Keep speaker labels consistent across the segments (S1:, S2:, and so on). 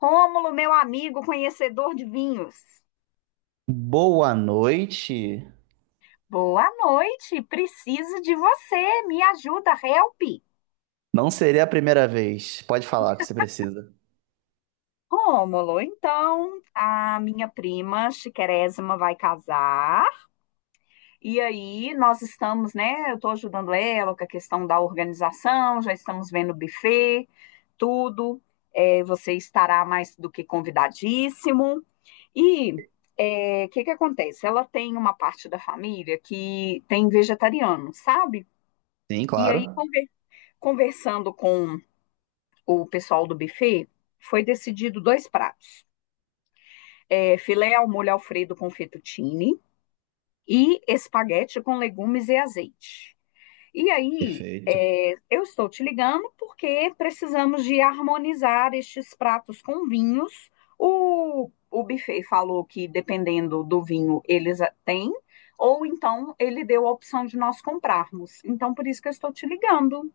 S1: Rômulo, meu amigo conhecedor de vinhos.
S2: Boa noite.
S1: Boa noite, preciso de você, me ajuda, help.
S2: Não seria a primeira vez. Pode falar o que você precisa.
S1: Rômulo, então a minha prima Chiquerésima vai casar e aí nós estamos, né? Eu estou ajudando ela com a questão da organização, já estamos vendo o buffet, tudo. É, você estará mais do que convidadíssimo. E o que que acontece? Ela tem uma parte da família que tem vegetariano, sabe?
S2: Sim,
S1: E aí,
S2: claro.
S1: conversando com o pessoal do buffet, foi decidido dois pratos: é, filé ao molho Alfredo com fettuccine e espaguete com legumes e azeite. E aí,
S2: Perfeito.
S1: eu estou te ligando porque precisamos de harmonizar estes pratos com vinhos. O buffet falou que, dependendo do vinho, eles têm, ou então ele deu a opção de nós comprarmos. Então, por isso que eu estou te ligando.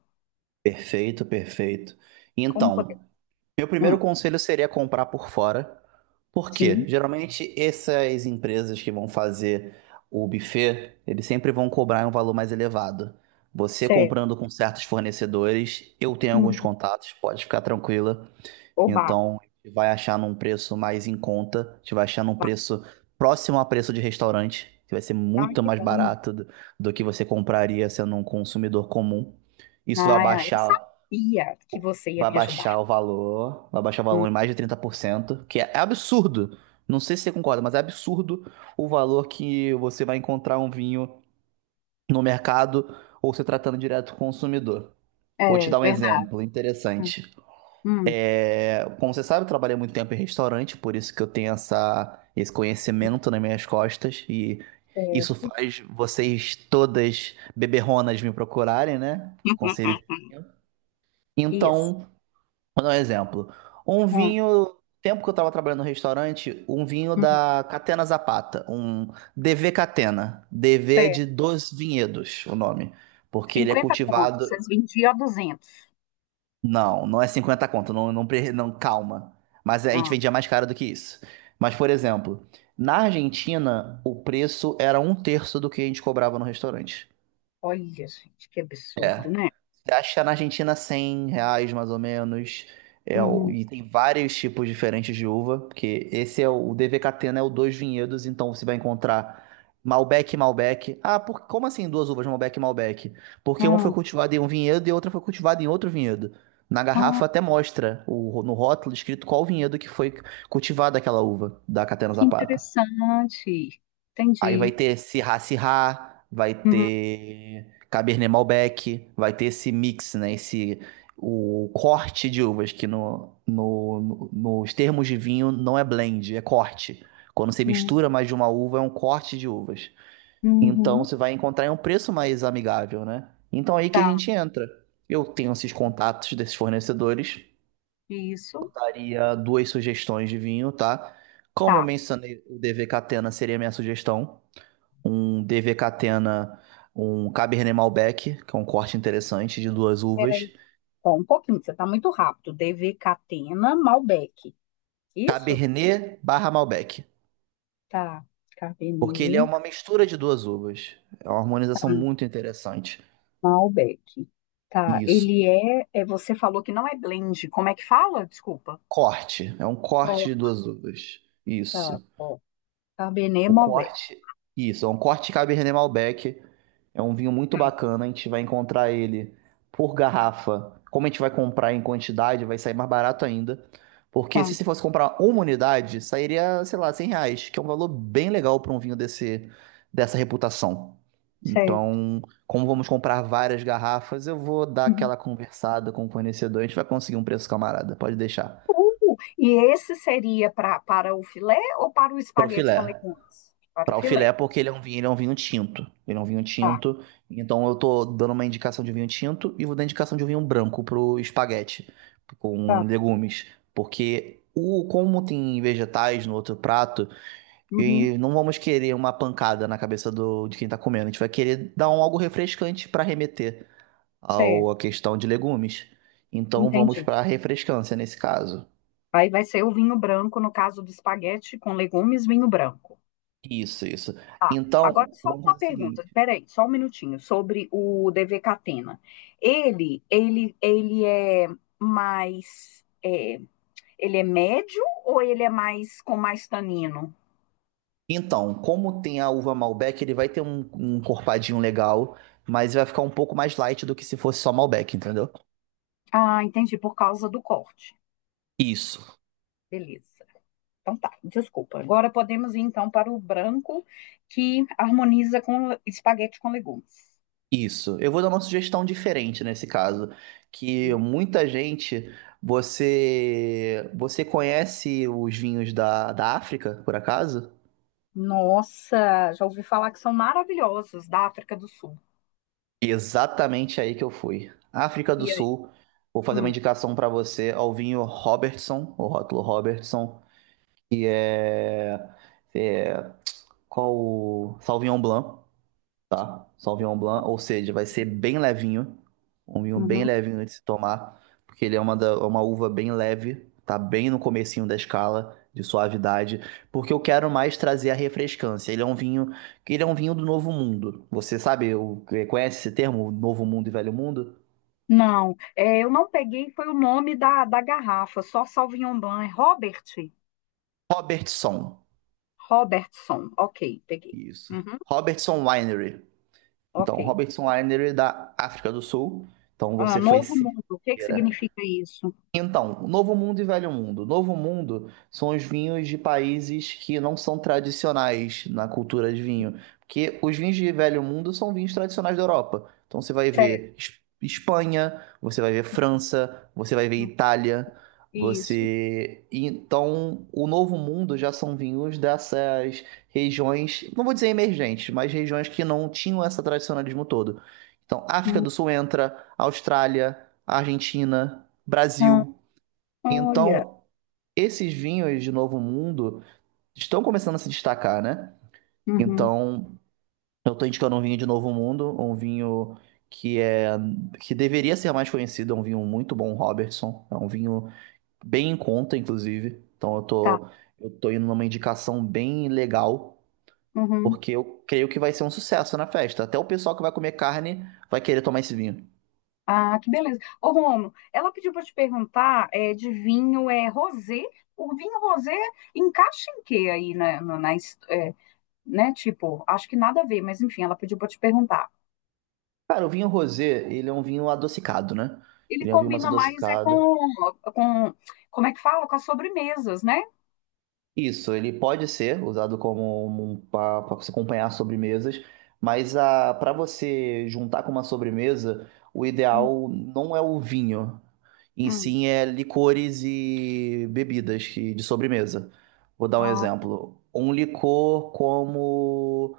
S2: Perfeito, perfeito.
S1: Como poder?
S2: Então, meu primeiro
S1: Hum,
S2: conselho seria comprar por fora. Por quê?
S1: sim.
S2: Geralmente essas empresas que vão fazer o buffet, eles sempre vão cobrar um valor mais elevado. Você
S1: Certo.
S2: comprando com certos fornecedores, eu tenho alguns
S1: Uhum.
S2: contatos, pode ficar tranquila.
S1: Oba,
S2: Então, a gente vai achar num preço mais em conta, a gente vai achar num
S1: oba.
S2: preço próximo a preço de restaurante, que vai ser
S1: Ai,
S2: muito
S1: que
S2: mais
S1: bom.
S2: barato do que você compraria sendo um consumidor comum. Isso
S1: Ai, ai, eu sabia que você ia
S2: vai
S1: me ajudar.
S2: baixar o valor, vai baixar o
S1: Hum,
S2: valor em mais de 30%, que é absurdo. Não sei se você concorda, mas é absurdo o valor que você vai encontrar um vinho no mercado ou se tratando direto com o consumidor. Vou te
S1: É
S2: dar um
S1: verdade.
S2: exemplo
S1: Hum,
S2: interessante.
S1: hum,
S2: É, como você sabe, eu trabalhei muito tempo em restaurante, por isso que eu tenho essa, esse conhecimento nas minhas costas e isso
S1: certo.
S2: faz vocês todas beberronas me procurarem, né? O conselho de vinho.
S1: Isso.
S2: Então, vou dar um exemplo. Um
S1: Hum,
S2: vinho, tempo que eu estava trabalhando no restaurante, um vinho
S1: hum,
S2: da Catena Zapata, um DV Catena. DV é
S1: certo.
S2: de Dos Vinhedos, o nome, porque ele é
S1: 50 contos,
S2: cultivado.
S1: vocês vendiam a 200.
S2: Não, não é 50 conto, não, não, não, calma. Mas a gente
S1: Ah,
S2: vendia mais caro do que isso. Mas, por exemplo, na Argentina, o preço era um terço do que a gente cobrava no restaurante.
S1: olha, gente, que absurdo,
S2: É.
S1: né?
S2: Acho que tá na Argentina 100 reais, mais ou menos. É,
S1: Uhum.
S2: e tem vários tipos diferentes de uva, porque esse é o DVKT, né? O Dois Vinhedos, então você vai encontrar Malbec e Malbec. Ah, como assim duas uvas, Malbec e Malbec? Porque uma foi
S1: Ah,
S2: cultivada em um vinhedo e a outra foi cultivada em outro vinhedo. Na
S1: ah,
S2: garrafa até mostra no rótulo escrito qual vinhedo que foi cultivada aquela uva da Catena
S1: que
S2: Zapata.
S1: interessante.
S2: Aí vai
S1: Entendi.
S2: ter Sirá Sirá, vai
S1: Uhum,
S2: ter Cabernet Malbec, vai ter esse mix, né? Esse, o corte de uvas, que nos termos de vinho não é blend, é corte. Quando você mistura
S1: uhum,
S2: mais de uma uva, é um corte de uvas. Então
S1: uhum.
S2: você vai encontrar em um preço mais amigável, né? Então aí que a
S1: Tá,
S2: gente entra. Eu tenho esses contatos desses fornecedores,
S1: isso.
S2: daria duas sugestões de vinho, tá? Como eu
S1: Tá.
S2: mencionei, o DV Catena seria a minha sugestão. Um DV Catena, um Cabernet Malbec, que é um corte interessante de duas uvas.
S1: Ó, um pouquinho, você tá muito rápido. DV Catena, Malbec. Isso?
S2: Cabernet/Malbec,
S1: Tá.
S2: porque ele é
S1: Cabernet,
S2: uma mistura de duas uvas. É uma harmonização muito interessante.
S1: Malbec. Tá.
S2: Isso.
S1: Ele é. Você falou que não é blend. Como é que fala? Desculpa.
S2: Corte, é um corte
S1: Ó,
S2: de duas uvas.
S1: tá
S2: Isso.
S1: ó. Cabernet,
S2: O
S1: Malbec.
S2: corte, isso, é um corte Cabernet Malbec. É um vinho muito
S1: Tá,
S2: bacana. A gente vai encontrar ele por garrafa. Como a gente vai comprar em quantidade, vai sair mais barato ainda. Porque se
S1: tá.
S2: você fosse comprar uma unidade, sairia, sei lá, 100 reais, que é um valor bem legal para um vinho desse, dessa reputação.
S1: Certo.
S2: Então, como vamos comprar várias garrafas, eu vou dar
S1: Uhum.
S2: aquela conversada com o fornecedor. A gente vai conseguir um preço camarada, pode deixar.
S1: E esse seria para o filé ou para o
S2: Pro
S1: espaguete com
S2: filé.
S1: legumes? Para o
S2: Para o
S1: filé.
S2: filé, porque ele é um vinho, ele é um vinho tinto. Ele é um vinho
S1: Tá,
S2: tinto. Então eu tô dando uma indicação de vinho tinto e vou dar indicação de um vinho branco pro espaguete com
S1: tá.
S2: legumes, porque o como tem vegetais no outro prato,
S1: Uhum.
S2: e não vamos querer uma pancada na cabeça do de quem tá comendo. A gente vai querer dar um algo refrescante para remeter ao
S1: Certo.
S2: à questão de legumes. Então vamos
S1: Entendi.
S2: para refrescância nesse caso.
S1: Aí vai ser o vinho branco, no caso do espaguete com legumes, vinho branco.
S2: Isso, isso.
S1: Ah, agora
S2: Então,
S1: só
S2: vamos
S1: uma
S2: fazer o
S1: pergunta,
S2: seguinte.
S1: peraí, só um minutinho, sobre o DV Catena. Ele é mais, ele é médio ou ele é mais com mais tanino?
S2: Então, como tem a uva Malbec, ele vai ter um encorpadinho legal, mas vai ficar um pouco mais light do que se fosse só Malbec, entendeu?
S1: Ah, entendi, por causa do corte.
S2: Isso,
S1: Beleza. Então tá, desculpa. Agora podemos ir então para o branco que harmoniza com espaguete com legumes.
S2: isso. Eu vou dar uma sugestão diferente nesse caso, que muita gente, você conhece os vinhos da África, por acaso?
S1: Nossa, já ouvi falar que são maravilhosos da África do Sul.
S2: Exatamente aí que eu fui. África do
S1: E aí?
S2: Sul, vou fazer uma
S1: Hum,
S2: indicação para você ao vinho Robertson, o rótulo Robertson, que é qual o Sauvignon Blanc, tá? Sauvignon Blanc, ou seja, vai ser bem levinho, um vinho bem
S1: uhum.
S2: levinho de se tomar, porque ele é uma uva bem leve, tá bem no comecinho da escala de suavidade, porque eu quero mais trazer a refrescância. Ele é um vinho, que ele é um vinho do Novo Mundo. Você sabe, conhece esse termo, Novo Mundo e Velho Mundo?
S1: Não, eu não peguei, foi o nome da garrafa, só Sauvignon Blanc, é
S2: Robertson,
S1: Robertson, ok, peguei.
S2: isso.
S1: Uhum,
S2: Robertson Winery. Então,
S1: ok.
S2: Robertson Winery é da África do Sul. Então,
S1: Ah,
S2: você foi
S1: Novo Mundo, o que que
S2: certeira.
S1: significa isso?
S2: Então, Novo Mundo e Velho Mundo. Novo Mundo são os vinhos de países que não são tradicionais na cultura de vinho, porque os vinhos de Velho Mundo são vinhos tradicionais da Europa. Então você vai
S1: Certo,
S2: ver Espanha, você vai ver França, você vai ver Itália,
S1: isso.
S2: você... Então, o Novo Mundo já são vinhos dessas regiões, não vou dizer emergentes, mas regiões que não tinham esse tradicionalismo todo. Então, África
S1: Uhum,
S2: do Sul entra, Austrália, Argentina... Brasil.
S1: olha,
S2: Então, esses vinhos de Novo Mundo estão começando a se destacar, né?
S1: uhum,
S2: Então, eu estou indicando um vinho de Novo Mundo, um vinho que é que deveria ser mais conhecido, é um vinho muito bom, Robertson. É um vinho bem em conta, inclusive. Então, eu
S1: tá,
S2: tô, eu tô indo numa indicação bem legal,
S1: uhum.
S2: porque eu creio que vai ser um sucesso na festa. Até o pessoal que vai comer carne vai querer tomar esse vinho.
S1: Ah, que beleza. Ô, Romo, ela pediu para te perguntar, de vinho, é rosé? O vinho rosé encaixa em quê aí, né, né, tipo, acho que nada a ver, mas enfim, ela pediu para te perguntar.
S2: Cara, o vinho rosé, ele é um vinho adocicado, né?
S1: Ele
S2: Ele é um vinho mais
S1: combina mais é
S2: adocicado.
S1: com, como é que fala? Com as sobremesas, né?
S2: Isso, ele pode ser usado como para você acompanhar sobremesas, mas a para você juntar com uma sobremesa, o
S1: Hum,
S2: ideal não é o vinho, em
S1: hum.
S2: sim é licores e bebidas de sobremesa. Vou dar um
S1: Ah,
S2: exemplo. Um licor como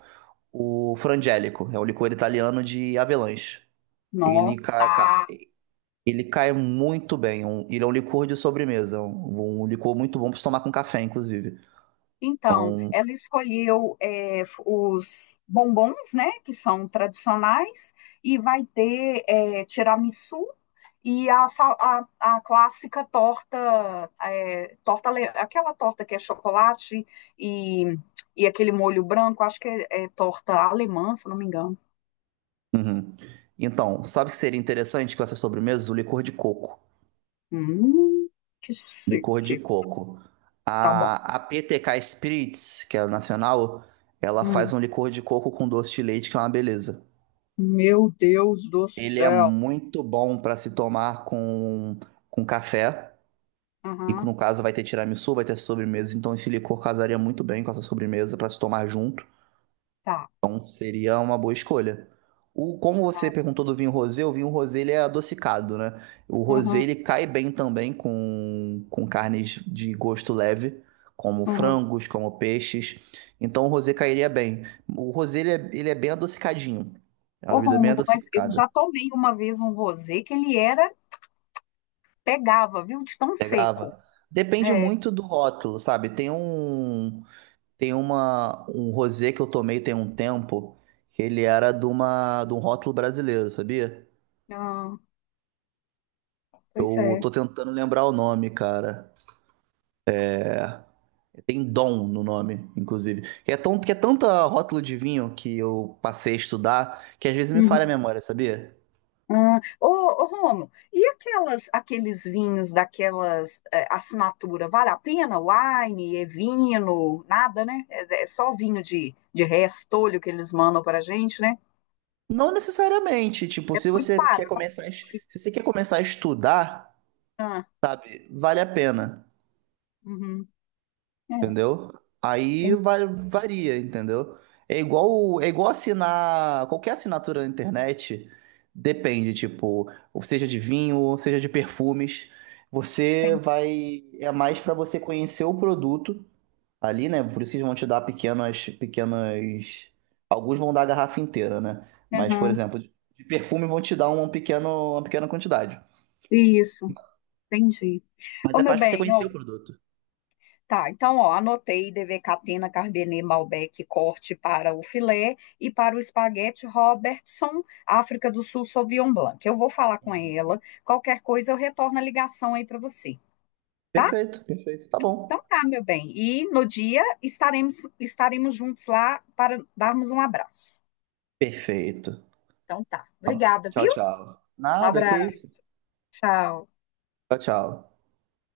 S2: o Frangélico, é um licor italiano de avelãs. Ele,
S1: nossa!
S2: ca- ca- ele cai muito bem, ele é um licor de sobremesa, um licor muito bom para se tomar com café, inclusive.
S1: Então, ela escolheu, os bombons, né? Que são tradicionais, e vai ter, tiramisu e a clássica torta, aquela torta que é chocolate e, e aquele molho branco, acho que é torta alemã, se eu não me engano.
S2: Uhum. Então, sabe o que seria interessante com essas sobremesas? O licor de coco.
S1: Hum, que
S2: Licor de
S1: chique.
S2: coco.
S1: Tá bom.
S2: A PTK Spirits, que é a nacional, ela faz
S1: Hum,
S2: um licor de coco com doce de leite, que é uma beleza.
S1: meu Deus do
S2: Ele é
S1: céu.
S2: muito bom para se tomar com café. E
S1: Aham,
S2: no caso vai ter tiramisu, vai ter sobremesa. Então esse licor casaria muito bem com essa sobremesa para se tomar junto.
S1: tá,
S2: Seria uma boa escolha. O, como você
S1: tá.
S2: perguntou do vinho rosé, o vinho rosé ele é adocicado, né? O rosé
S1: Aham,
S2: ele cai bem também com carnes de gosto leve, como
S1: aham.
S2: frangos, como peixes. Então o rosé cairia bem. O rosé ele é bem adocicadinho. É uma
S1: Ô,
S2: bebida bem
S1: Rômulo, mas eu
S2: adocicada.
S1: já tomei uma vez um rosé que ele era, pegava, viu? De tão seco.
S2: Pegava. Depende
S1: É,
S2: muito do rótulo, sabe? Tem um tem uma um rosé que eu tomei tem um tempo que ele era de um rótulo brasileiro, sabia?
S1: ah, pois
S2: Eu
S1: é.
S2: tô tentando lembrar o nome, cara. Tem Dom no nome, inclusive. Que é tanta rótulo de vinho que eu passei a estudar que às vezes me falha a
S1: Uhum.
S2: memória, sabia?
S1: Ah, ô, Rômulo, e aquelas, aqueles vinhos daquelas assinatura, vale a pena? Wine, é vinho, nada, né? É só vinho de restolho que eles mandam pra gente, né?
S2: Não necessariamente. Tipo,
S1: É
S2: se
S1: muito
S2: você quer
S1: barato.
S2: começar,
S1: Fica-
S2: se você quer começar a estudar,
S1: ah,
S2: vale a pena.
S1: uhum. É.
S2: entendeu? Aí
S1: Tem,
S2: vai, varia, entendeu? É igual assinar qualquer assinatura na internet, depende, tipo, ou seja de vinho, ou seja de perfumes, você
S1: tem.
S2: vai, é mais para você conhecer o produto ali, né? Por isso que eles vão te dar pequenas, pequenas, alguns vão dar a garrafa inteira, né? Mas, por
S1: Aham.
S2: exemplo, de perfume vão te dar um pequeno, uma pequena quantidade.
S1: Isso, entendi.
S2: Mas
S1: Ô,
S2: é
S1: meu
S2: mais pra você
S1: bem,
S2: conhecer
S1: ó,
S2: o produto.
S1: tá, então, ó, anotei DV Catena, Carbenet, Malbec, corte para o filé e para o espaguete Robertson, África do Sul, Sauvignon Blanc. Eu vou falar com ela, qualquer coisa eu retorno a ligação aí para você, tá?
S2: Perfeito, perfeito. Tá bom.
S1: Então tá, meu bem. E no dia estaremos juntos lá para darmos um abraço.
S2: Perfeito.
S1: Então tá.
S2: Tá bom.
S1: Obrigada,
S2: Tchau,
S1: viu?
S2: tchau.
S1: Um
S2: Nada, que isso.
S1: abraço. Tchau.
S2: Tchau, tchau.